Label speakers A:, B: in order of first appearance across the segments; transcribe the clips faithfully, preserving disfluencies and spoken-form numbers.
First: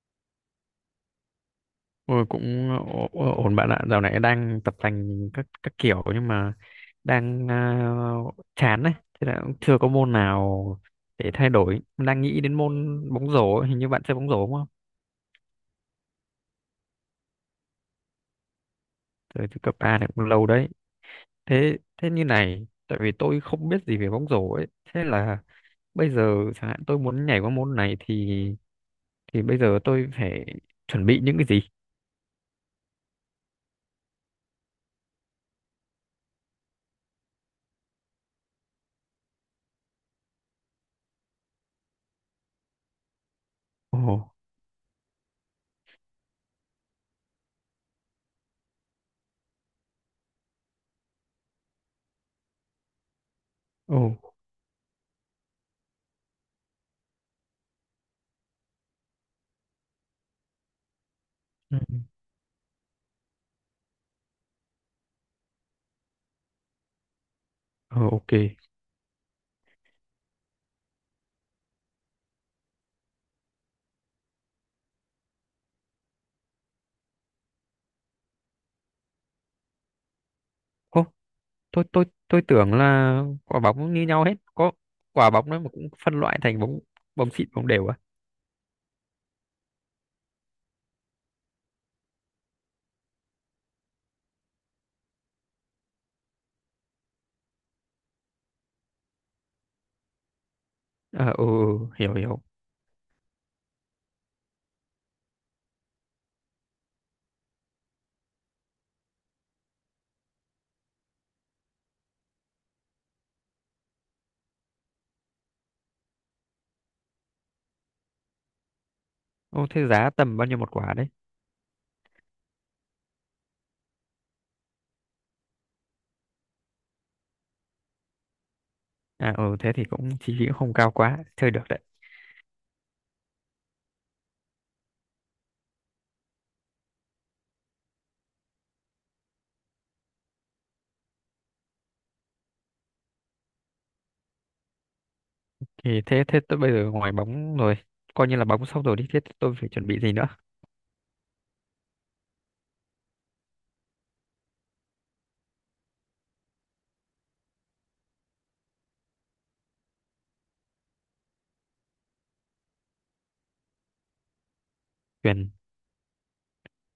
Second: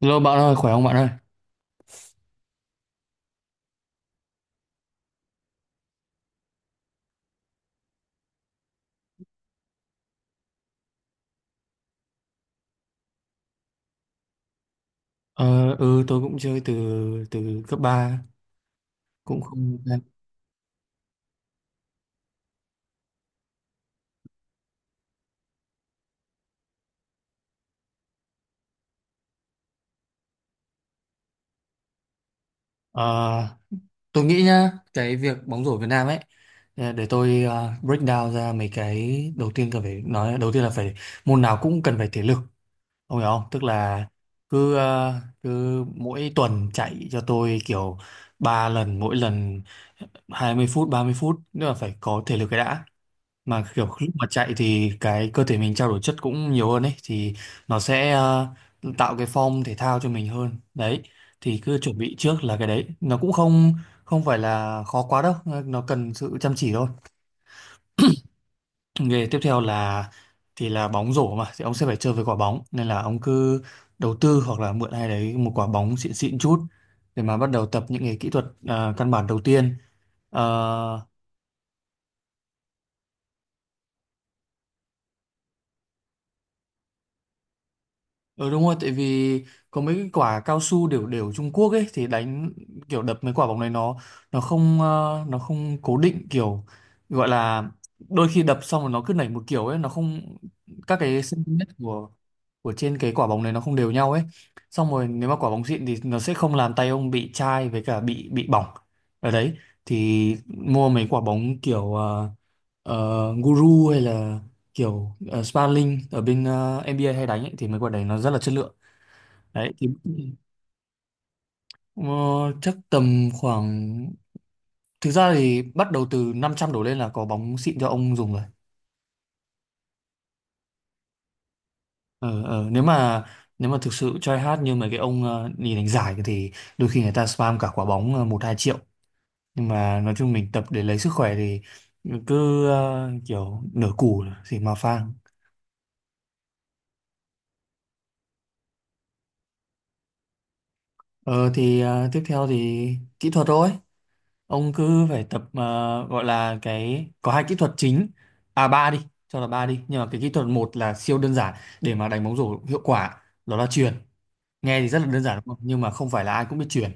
A: Hello bạn ơi, khỏe không bạn ơi?
B: Ôi cũng ổ- ổn bạn ạ, dạo này đang tập tành các các kiểu nhưng mà đang uh, chán đấy, thế là cũng chưa có môn nào để thay đổi. Đang nghĩ đến môn bóng rổ, ấy, hình như bạn chơi bóng rổ đúng không?
A: Ờ, ừ, tôi cũng chơi từ từ cấp ba cũng
B: Từ, từ cấp
A: không.
B: A này cũng lâu đấy. Thế thế như này, tại vì tôi không biết gì về bóng rổ ấy, thế là bây giờ chẳng hạn tôi muốn nhảy qua môn này thì thì bây giờ tôi phải chuẩn bị những cái gì?
A: Ờ, tôi nghĩ nhá, cái việc bóng rổ Việt Nam ấy, ờ, để tôi ờ, break down ra mấy cái đầu tiên, cần phải nói đầu tiên là phải môn nào cũng cần phải thể lực, ông hiểu không? Tức là
B: Ồ,
A: cứ ờ, cứ mỗi tuần chạy cho tôi kiểu ba lần, mỗi lần hai mươi phút, ba mươi phút, nữa là phải có thể lực cái đã. Mà kiểu lúc
B: ồ,
A: mà chạy thì cái cơ thể mình trao đổi chất cũng nhiều hơn ấy, thì nó sẽ ờ, tạo cái form thể thao cho mình hơn đấy, thì
B: ừ,
A: cứ chuẩn bị trước là cái đấy nó cũng không không phải là khó quá đâu, nó cần sự chăm chỉ thôi.
B: ừ, ok.
A: Nghề tiếp theo là, thì là bóng rổ mà thì ông sẽ phải chơi với quả bóng, nên là ông cứ đầu tư hoặc là mượn ai đấy một quả bóng xịn xịn chút, để mà bắt đầu tập những cái kỹ thuật ờ, căn bản đầu tiên. Ờ.
B: tôi tôi tôi tưởng là quả bóng cũng như nhau hết, có quả bóng đó mà cũng phân loại thành bóng bóng xịn bóng đều à.
A: Ừ, đúng rồi, tại vì có mấy cái quả cao su đều đều Trung Quốc ấy, thì đánh kiểu đập mấy quả bóng này nó nó không, ờ, nó không cố định, kiểu gọi là đôi khi đập xong rồi nó cứ nảy một kiểu ấy, nó không các cái
B: Ờ, ừ, ừ,
A: cm của
B: hiểu hiểu.
A: của trên cái quả bóng này nó không đều nhau ấy. Xong rồi nếu mà quả bóng xịn thì nó sẽ không làm tay ông bị chai với cả bị bị bỏng ở đấy. Thì mua mấy quả bóng kiểu ờ, ờ, guru hay là kiểu uh, Sparling ở bên ờ, en bê a hay đánh ấy, thì mấy quả đấy nó rất là chất lượng.
B: Ô
A: Đấy thì
B: thế giá tầm bao nhiêu một quả đấy?
A: ờ, chắc tầm khoảng, thực ra thì bắt đầu từ năm trăm đổ lên là có bóng xịn cho ông dùng rồi.
B: À ừ thế thì cũng chi phí cũng không cao quá, chơi được đấy.
A: ờ, ờ, nếu mà nếu mà thực sự try hard như mấy cái ông ờ, đi đánh giải thì đôi khi người ta spam cả quả bóng ờ, một hai triệu, nhưng mà nói chung mình tập để lấy sức khỏe thì cứ ờ, kiểu nửa củ thì mà phang.
B: Thì thế thế tôi bây giờ ngoài bóng rồi, coi như là bóng xong rồi đi, thế tôi phải chuẩn bị gì nữa?
A: Ờ thì ờ, tiếp theo thì kỹ thuật thôi. Ông cứ phải tập ờ, gọi là cái, có hai kỹ thuật chính. À ba đi, cho là ba đi. Nhưng mà cái kỹ thuật một là siêu đơn giản để mà đánh bóng rổ hiệu quả, đó là chuyền. Nghe thì rất là đơn giản
B: Quyền.
A: đúng không? Nhưng mà không phải là ai cũng biết chuyền.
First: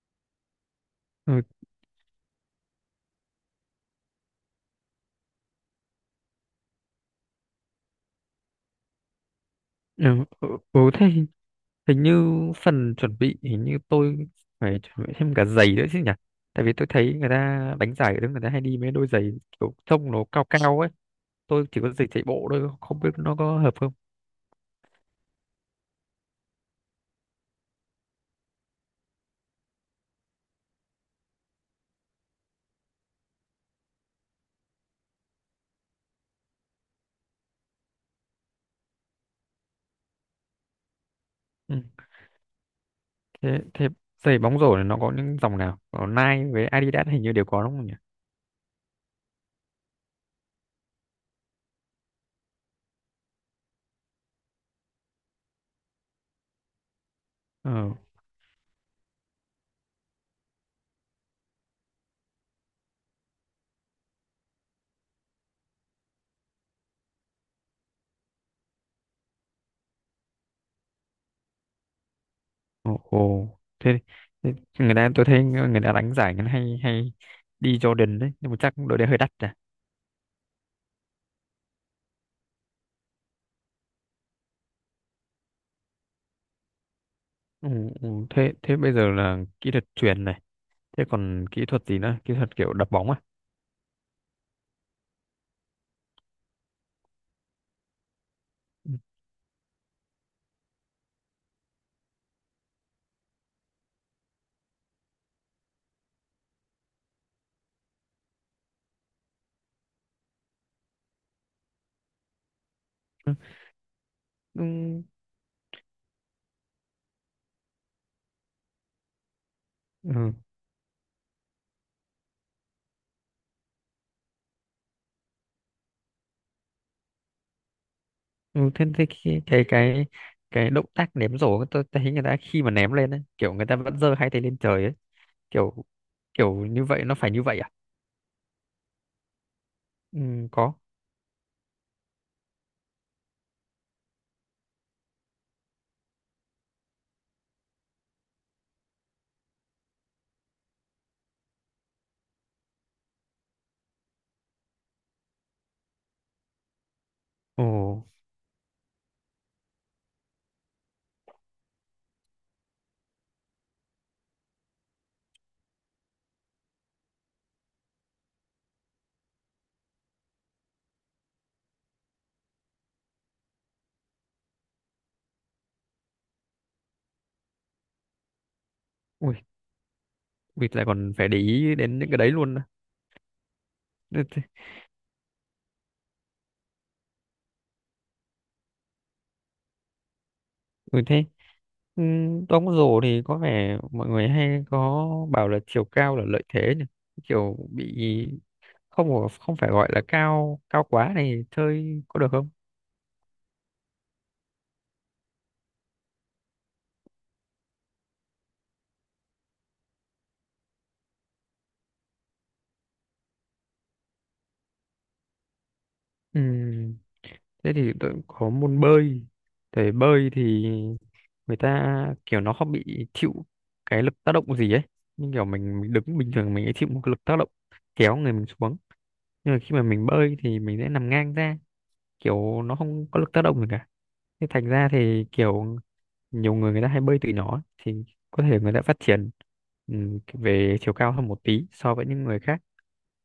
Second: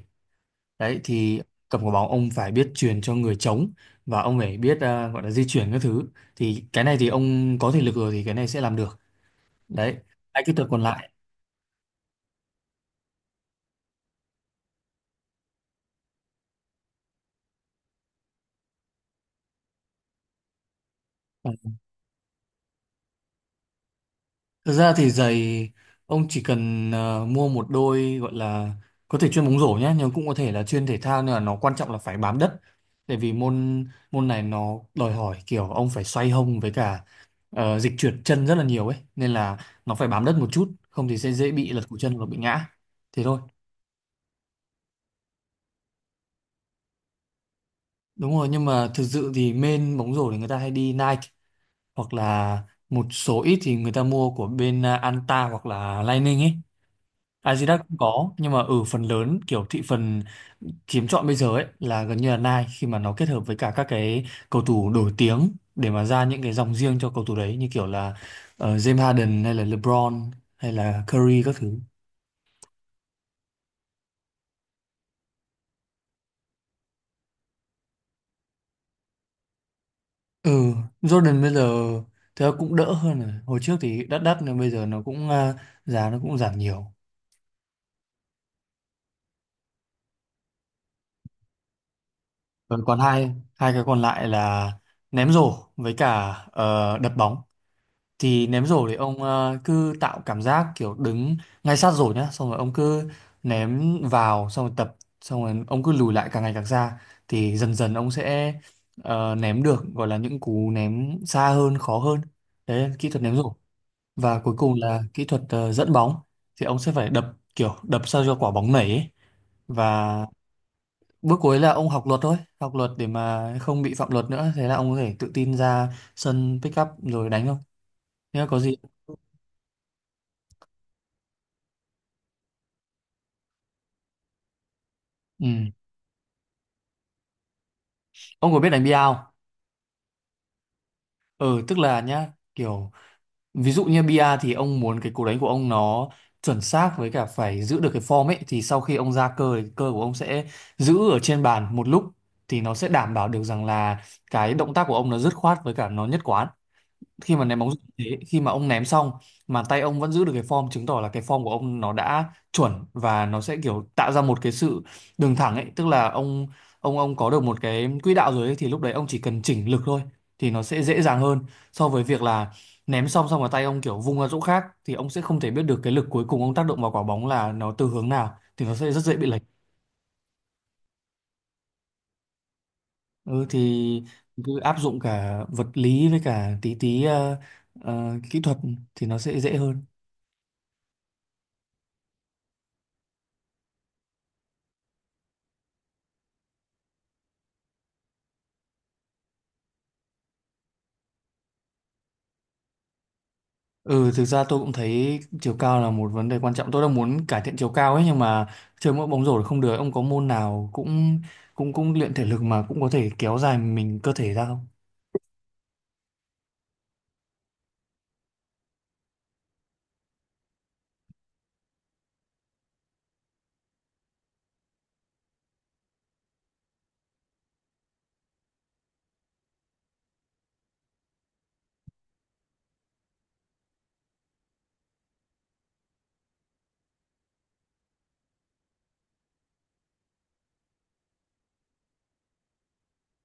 A: Đấy thì
B: Ừ,
A: cầm quả bóng ông phải biết chuyền cho người trống, và ông phải biết ờ, gọi là di chuyển các thứ. Thì cái này thì ông có thể lực rồi thì cái này sẽ làm được. Đấy.
B: ừ,
A: Hai
B: ừ,
A: kỹ thuật
B: ừ,
A: còn
B: thế
A: lại.
B: hình hình như phần chuẩn bị hình như tôi phải chuẩn bị thêm cả giày nữa chứ nhỉ, tại vì tôi thấy người ta đánh giải ở đấy người ta hay đi mấy đôi giày kiểu trông nó cao cao ấy, tôi chỉ có giày chạy bộ thôi không biết nó có hợp không.
A: Thực ra thì giày ông chỉ cần ờ, mua một đôi, gọi là có thể chuyên bóng rổ nhé, nhưng cũng có thể là chuyên thể thao, nhưng mà nó quan trọng là phải bám đất. Tại vì môn môn này nó đòi hỏi kiểu ông phải xoay hông với cả ờ, dịch chuyển chân rất là nhiều ấy, nên là nó phải bám đất một chút, không thì sẽ dễ bị
B: Ừ.
A: lật cổ chân hoặc bị ngã, thế thôi.
B: thế thế giày bóng rổ này nó có những dòng nào, có Nike với Adidas hình như đều có đúng không nhỉ?
A: Đúng rồi, nhưng mà thực sự thì main bóng rổ thì người ta hay đi Nike, hoặc là một số ít thì người ta mua của bên ờ, Anta hoặc là Lining ấy. Adidas
B: Ờ.
A: cũng có nhưng mà ở phần lớn kiểu thị phần chiếm trọn bây giờ ấy là gần như là Nike, khi mà nó kết hợp với cả các cái cầu thủ nổi tiếng để mà ra những cái dòng riêng cho cầu thủ đấy như kiểu là ờ, James Harden hay là LeBron hay là Curry các thứ.
B: Ồ, ồ. Thế, thế người ta tôi thấy người ta đánh giải người hay hay đi Jordan đấy nhưng mà chắc đội đấy hơi đắt à?
A: Ừ, Jordan bây giờ thì cũng đỡ hơn rồi. Hồi trước thì đắt đắt nhưng bây giờ nó cũng à, giá nó cũng giảm nhiều.
B: Ừ, ừ. thế thế bây giờ là kỹ thuật chuyền này, thế còn kỹ thuật gì nữa, kỹ thuật kiểu
A: Còn
B: đập
A: còn
B: bóng à?
A: hai hai cái còn lại là ném rổ với cả ờ, đập bóng. Thì ném rổ
B: Ừ.
A: thì ông ờ, cứ tạo cảm giác kiểu đứng ngay sát rổ nhá, xong rồi ông cứ ném vào, xong rồi tập, xong rồi ông cứ lùi lại càng ngày càng xa, thì dần dần ông sẽ ờ, ném được, gọi là những cú ném xa hơn, khó hơn. Đấy là kỹ thuật ném rổ. Và cuối cùng là
B: Ừ.
A: kỹ thuật ờ, dẫn bóng, thì ông sẽ phải đập, kiểu đập sao cho quả bóng nảy ấy. Và
B: Ừ.
A: bước cuối là ông học luật thôi, học luật để mà không bị phạm luật nữa, thế là ông có thể tự tin ra sân pick up rồi đánh thôi, thế là có
B: Ừ.
A: gì.
B: Thế, thế cái cái cái cái động tác ném rổ tôi thấy người ta khi mà ném lên ấy, kiểu người ta vẫn giơ hai tay lên trời ấy,
A: Ừ.
B: kiểu kiểu như vậy, nó phải như vậy à?
A: Ông có biết đánh bia không?
B: Ừ, có.
A: Ừ, tức là nhá, kiểu ví dụ như bia thì ông muốn cái cú đánh của ông nó chuẩn xác với cả phải giữ được cái form ấy, thì sau khi ông ra cơ thì cơ của ông sẽ giữ ở trên bàn một lúc, thì nó sẽ đảm bảo được rằng là cái động tác của ông nó dứt khoát với cả nó nhất quán. Khi mà ném
B: Ồ.
A: bóng rổ như thế, khi mà ông ném xong mà tay ông vẫn giữ được cái form, chứng tỏ là cái form của ông nó đã chuẩn, và nó sẽ kiểu tạo ra một cái sự đường thẳng ấy, tức là ông, ông ông có được một cái quỹ đạo rồi ấy, thì lúc đấy ông chỉ cần chỉnh lực thôi, thì nó sẽ dễ dàng hơn so với việc là ném xong xong mà tay ông kiểu vung ra chỗ khác, thì ông sẽ không thể biết được cái lực cuối cùng ông tác động vào quả bóng là nó từ hướng nào, thì nó sẽ rất dễ bị lệch.
B: Ui, ui lại còn phải để ý đến những cái đấy luôn à.
A: Ừ, thì
B: Ừ, thế.
A: cứ áp dụng cả vật lý với cả tí tí ờ, ờ, kỹ thuật thì nó sẽ dễ hơn.
B: Ừ, thế. Ừ, đóng rổ thì có vẻ mọi người hay có bảo là chiều cao là lợi thế nhỉ, kiểu bị không có- không phải gọi là cao cao quá này chơi có được không?
A: Ừ, thực ra tôi cũng thấy chiều cao là một vấn đề quan trọng. Tôi đang muốn cải thiện chiều cao ấy nhưng mà chơi mỗi bóng rổ là không được. Ông có môn nào cũng cũng cũng luyện thể lực mà cũng có thể kéo dài mình cơ thể ra không?
B: Ừ, thế thì tôi có môn bơi, thể bơi thì người ta kiểu nó không bị chịu cái lực tác động gì ấy, nhưng kiểu mình, mình đứng bình thường mình ấy chịu một cái lực tác động kéo người mình xuống, nhưng mà khi mà mình bơi thì mình sẽ nằm ngang ra, kiểu nó không có lực tác động gì cả, thế thành ra thì kiểu nhiều người người ta hay bơi từ nhỏ ấy, thì có thể người ta phát triển ừm, về chiều cao hơn một tí so với những người khác,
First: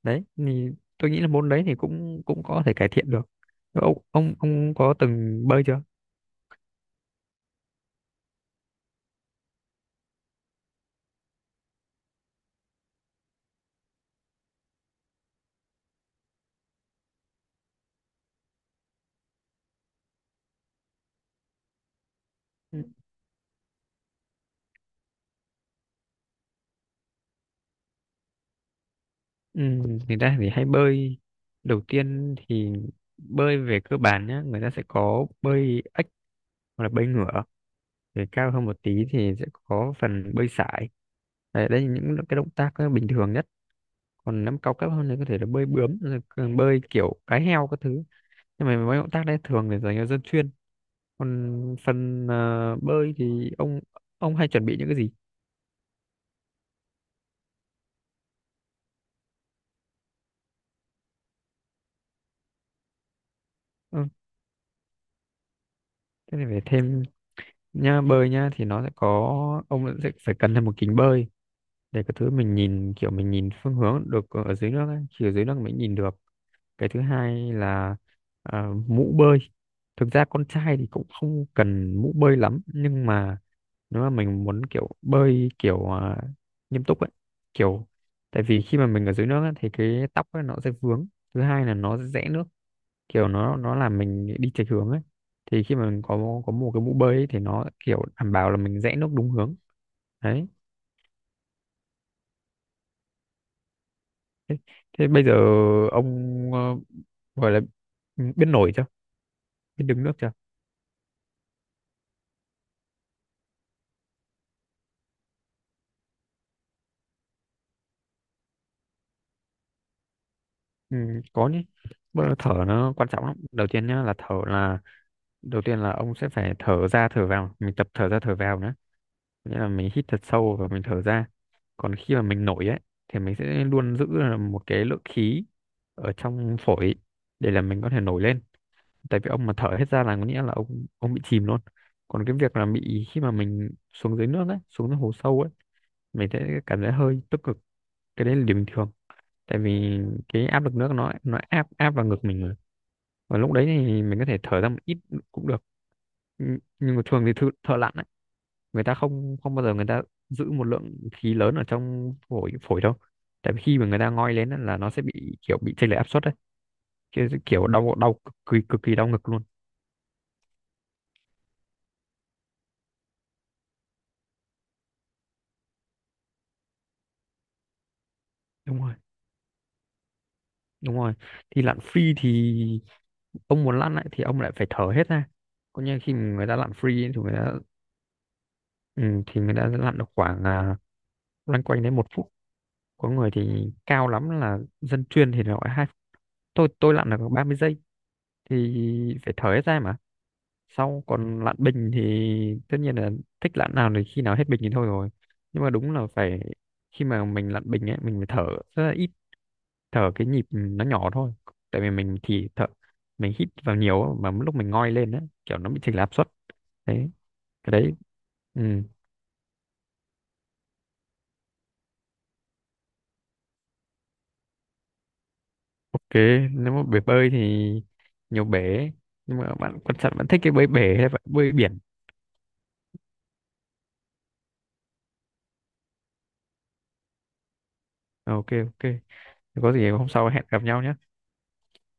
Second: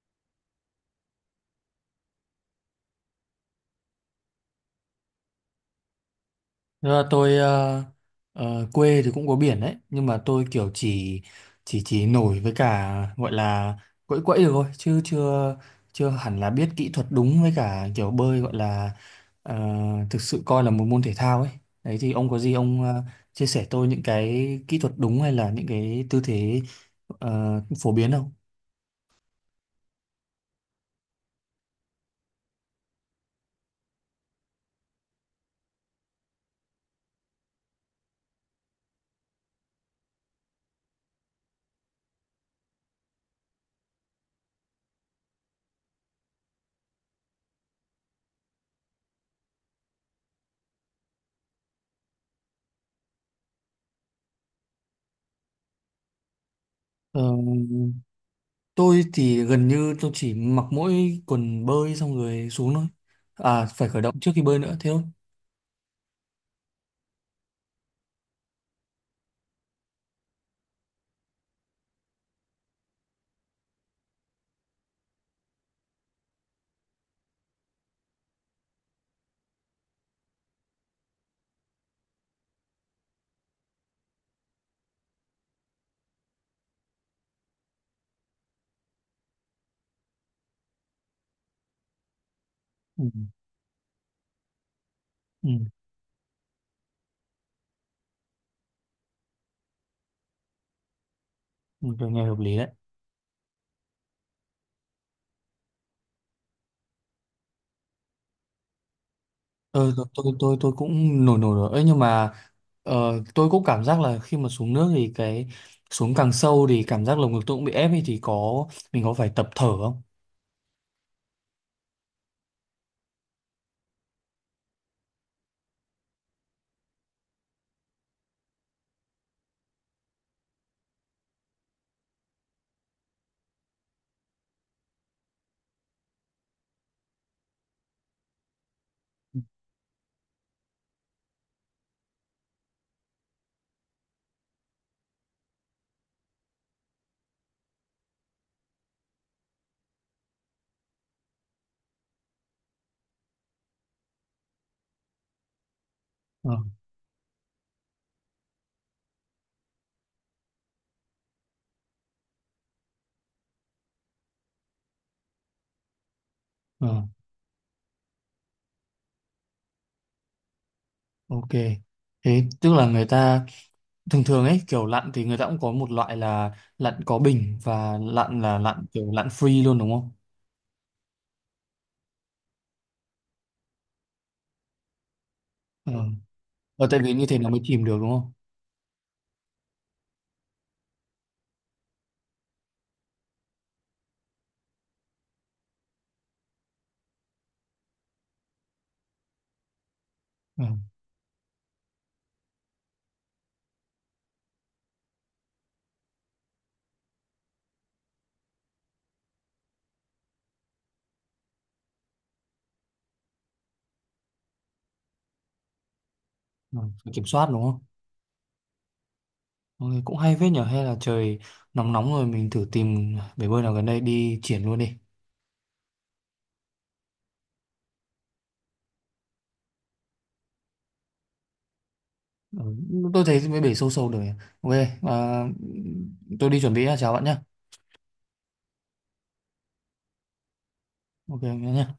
B: đấy thì tôi nghĩ là môn đấy thì cũng cũng có thể cải thiện được. Ông ông ông có từng bơi chưa?
A: Ờ, tôi ờ, ờ, quê thì cũng có biển đấy, nhưng mà tôi kiểu chỉ chỉ chỉ nổi với cả gọi là quẫy quẫy được thôi, chứ chưa chưa hẳn là biết kỹ thuật đúng với cả kiểu bơi, gọi là ờ, thực sự coi là một môn thể thao ấy. Đấy thì ông có gì ông ờ, chia sẻ tôi những cái kỹ thuật đúng hay là những cái tư thế ờ, phổ biến không?
B: Ừ, người ta thì hay bơi, đầu tiên thì bơi về cơ bản nhá, người ta sẽ có bơi ếch hoặc là bơi ngửa, để cao hơn một tí thì sẽ có phần bơi sải, đấy, đây là những cái động tác ờ, bình thường nhất, còn năm cao cấp hơn thì có thể là bơi bướm rồi còn bơi kiểu cá heo các thứ, nhưng mà mấy động tác đấy thường để dành cho dân chuyên. Còn phần ờ, bơi thì ông ông hay chuẩn bị những cái gì?
A: Ờ, tôi thì gần như tôi chỉ mặc mỗi quần bơi xong rồi xuống thôi, à phải khởi
B: Ừ,
A: động trước khi bơi nữa, thế thôi.
B: thế này phải thêm nha, bơi nha thì nó sẽ có, ông sẽ phải cần thêm một kính bơi để cái thứ mình nhìn kiểu mình nhìn phương hướng được ở dưới nước ấy. Chỉ ở dưới nước mới nhìn được. Cái thứ hai là à, mũ bơi. Thực ra con trai thì cũng không cần mũ bơi lắm nhưng mà nếu mà mình muốn kiểu bơi kiểu à, nghiêm túc ấy, kiểu tại vì khi mà mình ở dưới nước ấy, thì cái tóc ấy nó sẽ vướng, thứ hai là nó sẽ rẽ nước,
A: Ừ.
B: kiểu nó nó làm mình đi chệch hướng ấy,
A: Ừ,
B: thì khi mà mình có có một cái mũ bơi ấy, thì nó kiểu đảm bảo là mình rẽ nước đúng hướng. Đấy.
A: tôi nghe hợp lý đấy.
B: Thế bây giờ ông ờ, gọi là ừ, biết nổi chưa? Biết
A: Tôi
B: đứng
A: tôi
B: nước chưa?
A: tôi tôi, tôi cũng nổi nổi rồi. Ấy nhưng mà ờ, tôi cũng cảm giác là khi mà xuống nước thì cái, xuống càng sâu thì cảm giác lồng ngực tôi cũng bị ép ấy, thì có mình có phải tập thở không?
B: Ừ, có nhé. Bây giờ thở nó quan trọng lắm. Đầu tiên nhá là thở là, đầu tiên là ông sẽ phải thở ra thở vào, mình tập thở ra thở vào nữa. Nghĩa là mình hít thật sâu và mình thở ra. Còn khi mà mình nổi ấy thì mình sẽ luôn giữ là một cái lượng khí ở trong phổi để là mình có thể nổi lên. Tại vì ông mà thở hết ra là có nghĩa là ông ông bị chìm luôn. Còn cái việc là bị khi mà mình xuống dưới nước ấy, xuống dưới hồ sâu ấy, mình thấy cảm thấy hơi tức cực, cái đấy là điều bình thường, tại vì cái áp lực nước nó nó áp áp vào ngực mình rồi, và lúc đấy thì mình có thể thở ra một ít cũng được.
A: Ờ,
B: Nh- nhưng mà thường thì thợ, thợ lặn ấy, người ta không không bao giờ người ta giữ một lượng khí lớn ở trong phổi phổi đâu, tại vì khi mà người ta ngoi lên á, là nó sẽ bị kiểu bị chênh lệch áp suất đấy,
A: ờ,
B: kiểu, kiểu đau đau cực kỳ cực kỳ đau ngực luôn.
A: ok. Thế tức là người ta thường thường ấy kiểu lặn thì người ta cũng có một loại là lặn có bình và lặn là
B: Đúng
A: lặn
B: rồi,
A: kiểu lặn free luôn đúng không?
B: đúng rồi, thì lặn free thì ông muốn lặn lại thì ông lại phải thở hết ra. Còn
A: Ờ.
B: như khi mà người ta lặn
A: Ờ, tại
B: free ấy,
A: vì
B: thì
A: như
B: người
A: thế nó
B: ta,
A: mới chìm được đúng không?
B: ừ, thì mình đã lặn được khoảng à, loanh quanh đến một phút, có người thì cao lắm là dân chuyên thì gọi hai phút. tôi tôi lặn được ba mươi giây thì phải thở hết ra mà.
A: Ờ,
B: Sau còn lặn bình thì tất nhiên là thích lặn nào thì khi nào hết bình thì thôi rồi, nhưng mà đúng là phải khi mà mình lặn bình ấy mình phải thở rất là ít, thở cái nhịp nó nhỏ thôi, tại vì mình thì thở, mình hít vào nhiều á, mà lúc mình ngoi lên á kiểu nó bị chệch áp suất
A: ờ,
B: đấy,
A: phải kiểm soát đúng
B: cái
A: không?
B: đấy. Ừ.
A: Mọi cũng hay phết nhở, hay là trời nóng nóng rồi mình thử tìm bể bơi nào gần đây đi triển luôn đi.
B: Ok, nếu mà bể bơi thì nhiều bể, nhưng mà bạn quan trọng bạn thích cái bơi bể hay bạn bơi biển?
A: Ừ, tôi thấy mấy bể sâu sâu rồi. Ok. À, tôi đi chuẩn bị nhá, chào bạn nhá.
B: Ờ, ok ok. Thế có gì hôm sau hẹn gặp nhau nhé.
A: Ok nhá.